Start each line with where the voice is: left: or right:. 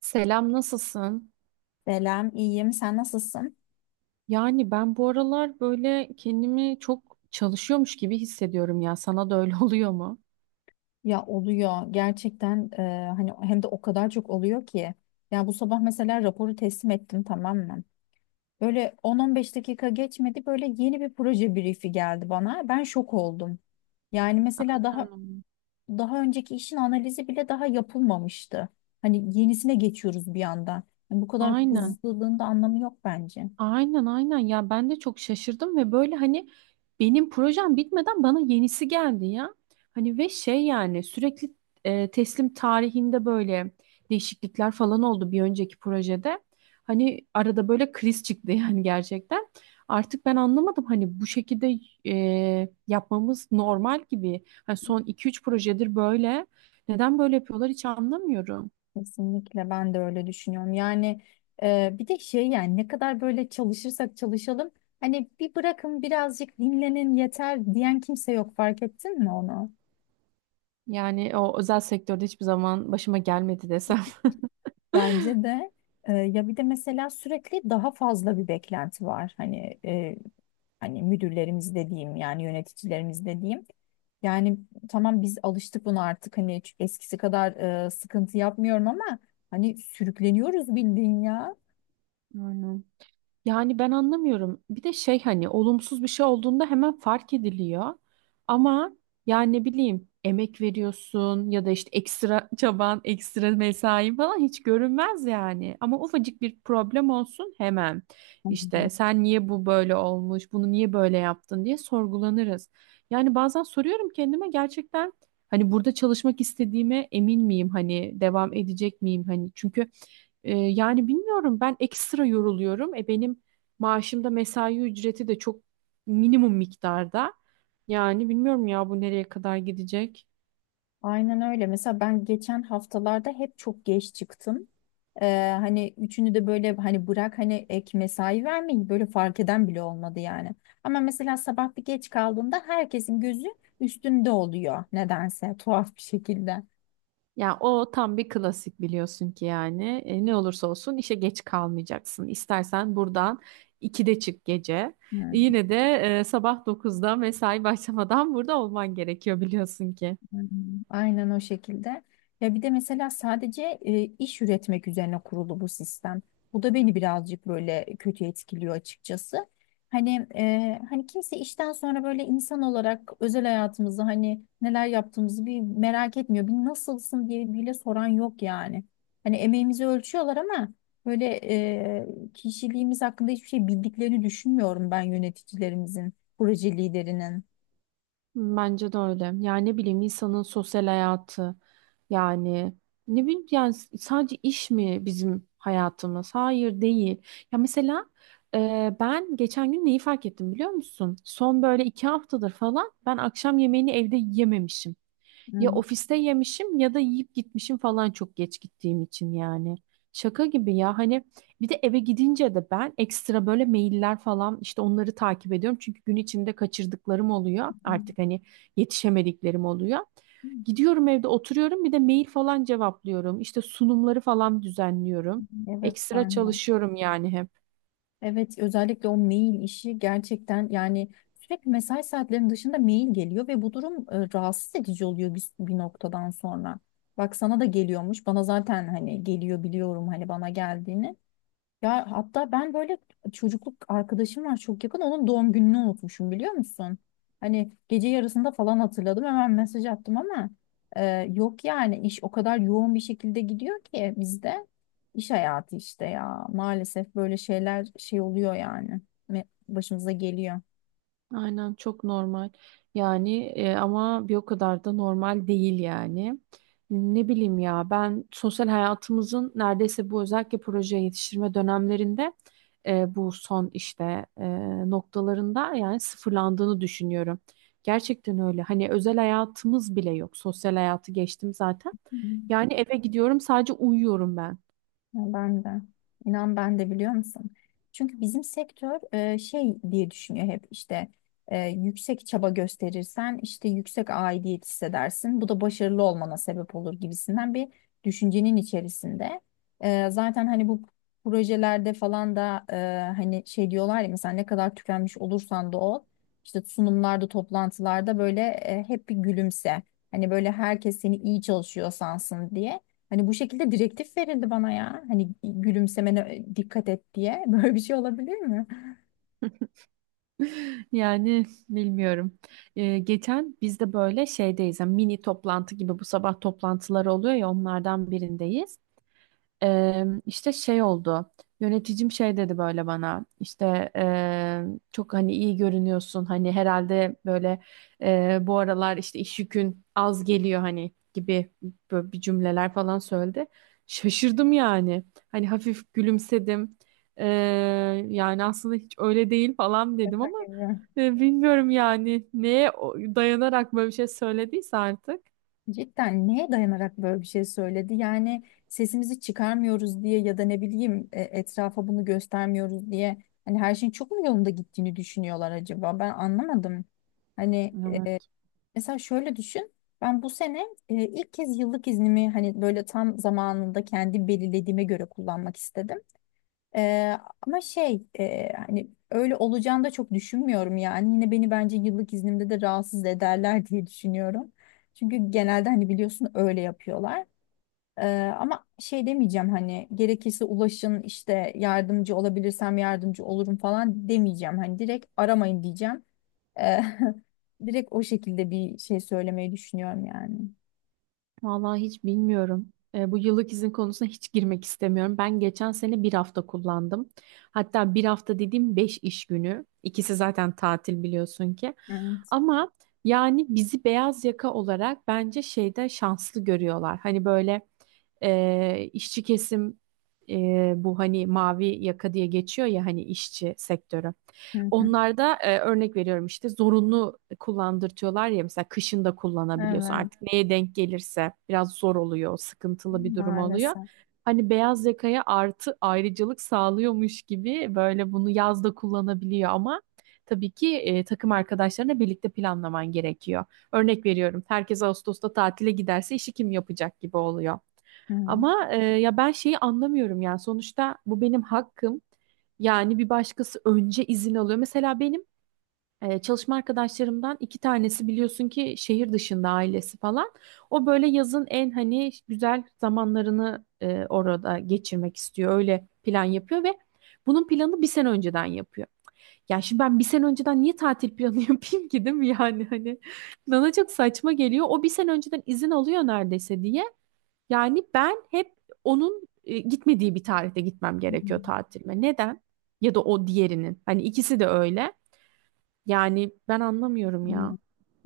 right: Selam, nasılsın?
left: Selam, iyiyim. Sen nasılsın?
right: Yani ben bu aralar böyle kendimi çok çalışıyormuş gibi hissediyorum ya. Sana da öyle oluyor mu?
left: Ya oluyor gerçekten hani hem de o kadar çok oluyor ki. Ya bu sabah mesela raporu teslim ettim tamam mı? Böyle 10-15 dakika geçmedi böyle yeni bir proje briefi geldi bana. Ben şok oldum. Yani mesela daha
right: Canım.
left: daha önceki işin analizi bile daha yapılmamıştı. Hani yenisine geçiyoruz bir anda. Bu kadar
right: Aynen.
left: hızlılığın da anlamı yok bence.
right: Aynen aynen ya ben de çok şaşırdım ve böyle hani benim projem bitmeden bana yenisi geldi ya. Hani ve şey yani sürekli teslim tarihinde böyle değişiklikler falan oldu bir önceki projede. Hani arada böyle kriz çıktı yani gerçekten. Artık ben anlamadım hani bu şekilde yapmamız normal gibi. Hani son iki üç projedir böyle. Neden böyle yapıyorlar hiç anlamıyorum.
left: Kesinlikle ben de öyle düşünüyorum. Yani bir de şey yani ne kadar böyle çalışırsak çalışalım hani bir bırakın birazcık dinlenin yeter diyen kimse yok fark ettin mi onu?
right: Yani o özel sektörde hiçbir zaman başıma gelmedi desem.
left: Bence de ya bir de mesela sürekli daha fazla bir beklenti var. Hani hani müdürlerimiz dediğim yani yöneticilerimiz dediğim. Yani tamam biz alıştık buna artık hani hiç eskisi kadar sıkıntı yapmıyorum ama hani sürükleniyoruz bildiğin ya.
right: Aynen. Yani ben anlamıyorum. Bir de şey hani olumsuz bir şey olduğunda hemen fark ediliyor. Ama yani ne bileyim emek veriyorsun ya da işte ekstra çaban, ekstra mesain falan hiç görünmez yani. Ama ufacık bir problem olsun hemen işte sen niye bu böyle olmuş, bunu niye böyle yaptın diye sorgulanırız. Yani bazen soruyorum kendime gerçekten hani burada çalışmak istediğime emin miyim? Hani devam edecek miyim? Hani çünkü yani bilmiyorum ben ekstra yoruluyorum. E benim maaşımda mesai ücreti de çok minimum miktarda. Yani bilmiyorum ya bu nereye kadar gidecek.
left: Aynen öyle. Mesela ben geçen haftalarda hep çok geç çıktım. Hani üçünü de böyle hani bırak hani ek mesai vermeyin böyle fark eden bile olmadı yani. Ama mesela sabah bir geç kaldığımda herkesin gözü üstünde oluyor nedense tuhaf bir şekilde.
right: Ya o tam bir klasik biliyorsun ki yani. E, ne olursa olsun işe geç kalmayacaksın. İstersen buradan 2'de çık gece.
left: Hı.
right: Yine de sabah dokuzda mesai başlamadan burada olman gerekiyor biliyorsun ki.
left: Hmm. Aynen o şekilde. Ya bir de mesela sadece iş üretmek üzerine kurulu bu sistem. Bu da beni birazcık böyle kötü etkiliyor açıkçası. Hani hani kimse işten sonra böyle insan olarak özel hayatımızı hani neler yaptığımızı bir merak etmiyor. Bir nasılsın diye bile soran yok yani. Hani emeğimizi ölçüyorlar ama böyle kişiliğimiz hakkında hiçbir şey bildiklerini düşünmüyorum ben yöneticilerimizin, proje liderinin.
right: Bence de öyle. Yani ne bileyim insanın sosyal hayatı yani ne bileyim yani sadece iş mi bizim hayatımız? Hayır değil. Ya mesela ben geçen gün neyi fark ettim biliyor musun? Son böyle iki haftadır falan ben akşam yemeğini evde yememişim. Ya
left: Hmm.
right: ofiste yemişim ya da yiyip gitmişim falan çok geç gittiğim için yani. Şaka gibi ya hani bir de eve gidince de ben ekstra böyle mailler falan işte onları takip ediyorum. Çünkü gün içinde kaçırdıklarım oluyor artık hani yetişemediklerim oluyor. Gidiyorum evde oturuyorum bir de mail falan cevaplıyorum. İşte sunumları falan düzenliyorum.
left: Evet
right: Ekstra
left: ben de.
right: çalışıyorum yani hep.
left: Evet, özellikle o mail işi gerçekten yani sürekli mesai saatlerinin dışında mail geliyor ve bu durum rahatsız edici oluyor bir noktadan sonra. Bak sana da geliyormuş. Bana zaten hani geliyor biliyorum hani bana geldiğini. Ya hatta ben böyle çocukluk arkadaşım var çok yakın onun doğum gününü unutmuşum biliyor musun? Hani gece yarısında falan hatırladım hemen mesaj attım ama e, yok yani iş o kadar yoğun bir şekilde gidiyor ki bizde iş hayatı işte ya maalesef böyle şeyler şey oluyor yani başımıza geliyor.
right: Aynen çok normal. Yani ama bir o kadar da normal değil yani. Ne bileyim ya ben sosyal hayatımızın neredeyse bu özellikle proje yetiştirme dönemlerinde bu son işte noktalarında yani sıfırlandığını düşünüyorum. Gerçekten öyle. Hani özel hayatımız bile yok. Sosyal hayatı geçtim zaten.
left: Hı.
right: Yani eve gidiyorum sadece uyuyorum ben.
left: Ya ben de. İnan ben de biliyor musun? Çünkü bizim sektör şey diye düşünüyor hep işte yüksek çaba gösterirsen işte yüksek aidiyet hissedersin. Bu da başarılı olmana sebep olur gibisinden bir düşüncenin içerisinde. Zaten hani bu projelerde falan da hani şey diyorlar ya mesela ne kadar tükenmiş olursan da ol işte sunumlarda toplantılarda böyle hep bir gülümse. Hani böyle herkes seni iyi çalışıyor sansın diye. Hani bu şekilde direktif verildi bana ya. Hani gülümsemene dikkat et diye. Böyle bir şey olabilir mi?
right: Yani bilmiyorum. Geçen biz de böyle şeydeyiz. Yani mini toplantı gibi bu sabah toplantıları oluyor ya onlardan birindeyiz. İşte şey oldu. Yöneticim şey dedi böyle bana. İşte çok hani iyi görünüyorsun. Hani herhalde böyle bu aralar işte iş yükün az geliyor hani gibi böyle bir cümleler falan söyledi. Şaşırdım yani. Hani hafif gülümsedim. Eee, Yani aslında hiç öyle değil falan dedim ama
left: Kadir.
right: bilmiyorum yani neye dayanarak böyle bir şey söylediyse artık.
left: Cidden neye dayanarak böyle bir şey söyledi? Yani sesimizi çıkarmıyoruz diye ya da ne bileyim etrafa bunu göstermiyoruz diye. Hani her şeyin çok mu yolunda gittiğini düşünüyorlar acaba? Ben anlamadım. Hani
right: Evet.
left: mesela şöyle düşün. Ben bu sene ilk kez yıllık iznimi hani böyle tam zamanında kendi belirlediğime göre kullanmak istedim. Ama şey hani öyle olacağını da çok düşünmüyorum yani. Yine beni bence yıllık iznimde de rahatsız ederler diye düşünüyorum. Çünkü genelde hani biliyorsun öyle yapıyorlar. Ee, ama şey demeyeceğim hani gerekirse ulaşın işte yardımcı olabilirsem yardımcı olurum falan demeyeceğim. Hani direkt aramayın diyeceğim. Ee, Direkt o şekilde bir şey söylemeyi düşünüyorum yani.
right: Vallahi hiç bilmiyorum. E, bu yıllık izin konusuna hiç girmek istemiyorum. Ben geçen sene bir hafta kullandım. Hatta bir hafta dediğim beş iş günü. İkisi zaten tatil biliyorsun ki.
left: Evet.
right: Ama yani bizi beyaz yaka olarak bence şeyde şanslı görüyorlar. Hani böyle işçi kesim bu hani mavi yaka diye geçiyor ya hani işçi sektörü.
left: Hı hı.
right: Onlarda örnek veriyorum işte zorunlu kullandırtıyorlar ya mesela kışın da kullanabiliyorsun.
left: Evet.
right: Artık neye denk gelirse biraz zor oluyor, sıkıntılı bir durum oluyor.
left: Maalesef.
right: Hani beyaz yakaya artı ayrıcalık sağlıyormuş gibi böyle bunu yazda kullanabiliyor ama tabii ki takım arkadaşlarına birlikte planlaman gerekiyor. Örnek veriyorum herkes Ağustos'ta tatile giderse işi kim yapacak gibi oluyor.
left: Hı hı.
right: Ama ya ben şeyi anlamıyorum yani sonuçta bu benim hakkım. Yani bir başkası önce izin alıyor. Mesela benim çalışma arkadaşlarımdan iki tanesi biliyorsun ki şehir dışında ailesi falan. O böyle yazın en hani güzel zamanlarını orada geçirmek istiyor. Öyle plan yapıyor ve bunun planı bir sene önceden yapıyor. Ya şimdi ben bir sene önceden niye tatil planı yapayım ki değil mi yani hani bana çok saçma geliyor. O bir sene önceden izin alıyor neredeyse diye. Yani ben hep onun gitmediği bir tarihte gitmem
left: Hı hı.
right: gerekiyor tatilime. Neden? Ya da o diğerinin. Hani ikisi de öyle. Yani ben anlamıyorum
left: Hmm.
right: ya.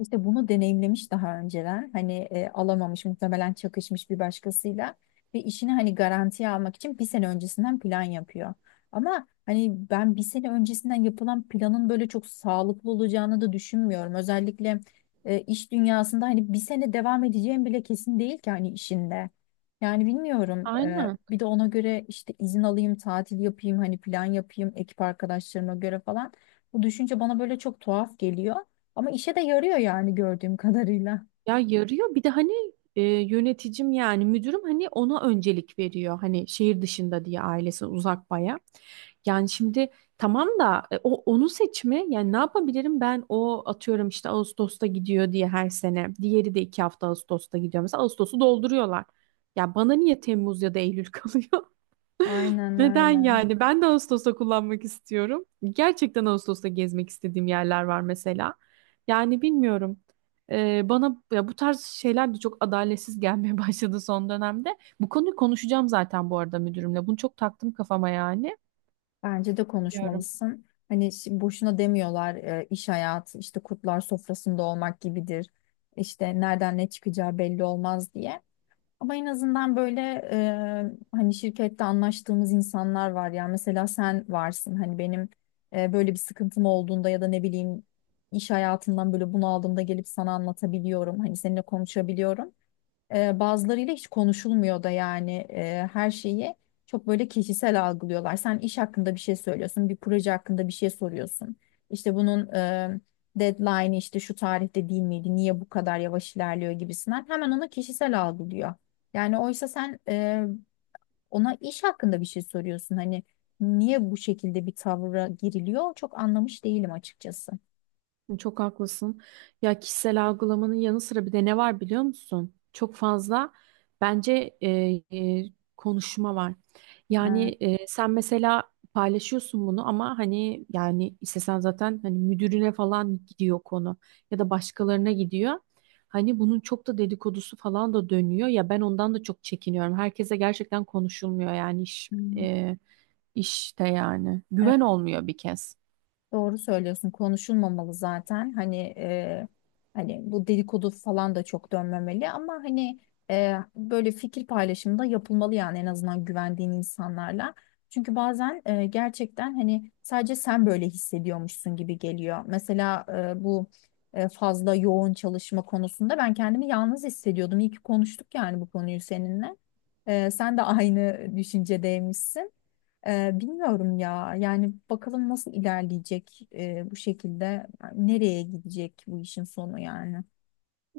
left: İşte bunu deneyimlemiş daha önceler. Hani alamamış muhtemelen çakışmış bir başkasıyla ve işini hani garantiye almak için bir sene öncesinden plan yapıyor. Ama hani ben bir sene öncesinden yapılan planın böyle çok sağlıklı olacağını da düşünmüyorum. Özellikle iş dünyasında hani bir sene devam edeceğim bile kesin değil ki hani işinde. Yani bilmiyorum. e,
right: Aynen.
left: bir de ona göre işte izin alayım, tatil yapayım, hani plan yapayım ekip arkadaşlarıma göre falan. Bu düşünce bana böyle çok tuhaf geliyor. Ama işe de yarıyor yani gördüğüm kadarıyla.
right: Ya yarıyor. Bir de hani yöneticim yani müdürüm hani ona öncelik veriyor. Hani şehir dışında diye ailesi uzak baya. Yani şimdi tamam da o onu seçme. Yani ne yapabilirim ben o atıyorum işte Ağustos'ta gidiyor diye her sene. Diğeri de iki hafta Ağustos'ta gidiyor. Mesela Ağustos'u dolduruyorlar. Ya bana niye Temmuz ya da Eylül kalıyor?
left: Aynen
right: Neden
left: öyle.
right: yani? Ben de Ağustos'ta kullanmak istiyorum. Gerçekten Ağustos'ta gezmek istediğim yerler var mesela. Yani bilmiyorum. Bana ya bu tarz şeyler de çok adaletsiz gelmeye başladı son dönemde. Bu konuyu konuşacağım zaten bu arada müdürümle. Bunu çok taktım kafama yani.
left: Bence de
right: Bilmiyorum.
left: konuşmalısın. Hani boşuna demiyorlar iş hayatı işte kurtlar sofrasında olmak gibidir. İşte nereden ne çıkacağı belli olmaz diye. Ama en azından böyle hani şirkette anlaştığımız insanlar var ya mesela sen varsın hani benim böyle bir sıkıntım olduğunda ya da ne bileyim iş hayatından böyle bunaldığımda gelip sana anlatabiliyorum hani seninle konuşabiliyorum. Bazılarıyla hiç konuşulmuyor da yani her şeyi çok böyle kişisel algılıyorlar. Sen iş hakkında bir şey söylüyorsun, bir proje hakkında bir şey soruyorsun. İşte bunun deadline'ı işte şu tarihte değil miydi, niye bu kadar yavaş ilerliyor gibisinden hemen ona kişisel algılıyor. Yani oysa sen ona iş hakkında bir şey soruyorsun. Hani niye bu şekilde bir tavra giriliyor çok anlamış değilim açıkçası.
right: Çok haklısın. Ya kişisel algılamanın yanı sıra bir de ne var biliyor musun? Çok fazla bence e, konuşma var. Yani
left: Ha,
right: sen mesela paylaşıyorsun bunu ama hani yani istesen zaten hani müdürüne falan gidiyor konu ya da başkalarına gidiyor. Hani bunun çok da dedikodusu falan da dönüyor. Ya ben ondan da çok çekiniyorum. Herkese gerçekten konuşulmuyor yani iş
left: hmm.
right: işte yani güven
left: Evet.
right: olmuyor bir kez.
left: Doğru söylüyorsun. Konuşulmamalı zaten. Hani hani bu dedikodu falan da çok dönmemeli ama hani böyle fikir paylaşımı da yapılmalı yani en azından güvendiğin insanlarla. Çünkü bazen gerçekten hani sadece sen böyle hissediyormuşsun gibi geliyor. Mesela bu fazla yoğun çalışma konusunda ben kendimi yalnız hissediyordum. İyi ki konuştuk yani bu konuyu seninle. Sen de aynı düşüncedeymişsin. Bilmiyorum ya. Yani bakalım nasıl ilerleyecek bu şekilde. Yani nereye gidecek bu işin sonu yani.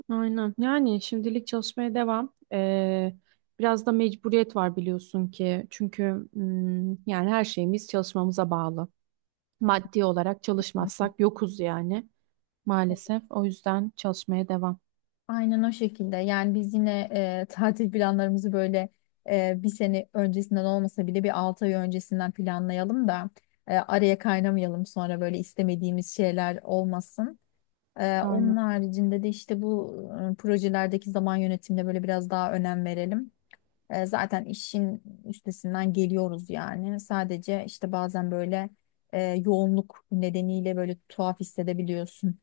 right: Aynen. Yani şimdilik çalışmaya devam. Biraz da mecburiyet var biliyorsun ki. Çünkü yani her şeyimiz çalışmamıza bağlı. Maddi olarak çalışmazsak yokuz yani maalesef. O yüzden çalışmaya devam.
left: Aynen o şekilde. Yani biz yine tatil planlarımızı böyle bir sene öncesinden olmasa bile bir 6 ay öncesinden planlayalım da araya kaynamayalım sonra böyle istemediğimiz şeyler olmasın. Ee,
right: Aynen.
left: onun haricinde de işte bu projelerdeki zaman yönetimine böyle biraz daha önem verelim. Zaten işin üstesinden geliyoruz yani. Sadece işte bazen böyle yoğunluk nedeniyle böyle tuhaf hissedebiliyorsun.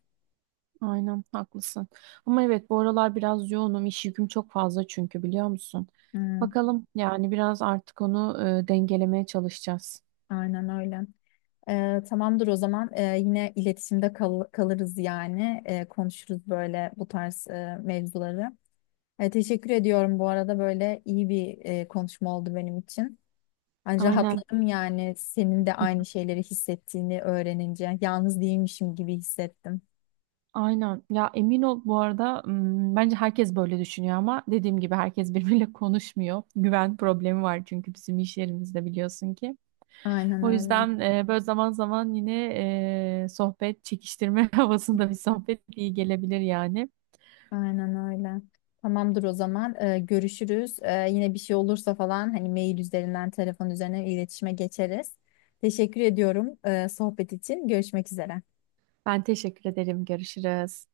right: Aynen haklısın. Ama evet bu aralar biraz yoğunum. İş yüküm çok fazla çünkü biliyor musun?
left: Hmm,
right: Bakalım yani biraz artık onu dengelemeye çalışacağız.
left: aynen öyle. Tamamdır o zaman. Yine iletişimde kalırız yani. Konuşuruz böyle bu tarz mevzuları. Teşekkür ediyorum bu arada böyle iyi bir konuşma oldu benim için. Yani
right: Aynen.
left: rahatladım yani senin de aynı şeyleri hissettiğini öğrenince. Yalnız değilmişim gibi hissettim.
right: Aynen. Ya emin ol bu arada bence herkes böyle düşünüyor ama dediğim gibi herkes birbiriyle konuşmuyor. Güven problemi var çünkü bizim iş yerimizde biliyorsun ki.
left: Aynen
right: O
left: öyle.
right: yüzden böyle zaman zaman yine sohbet çekiştirme havasında bir sohbet iyi gelebilir yani.
left: Aynen öyle. Tamamdır o zaman. Görüşürüz. Yine bir şey olursa falan hani mail üzerinden, telefon üzerinden iletişime geçeriz. Teşekkür ediyorum, sohbet için. Görüşmek üzere.
right: Ben teşekkür ederim. Görüşürüz.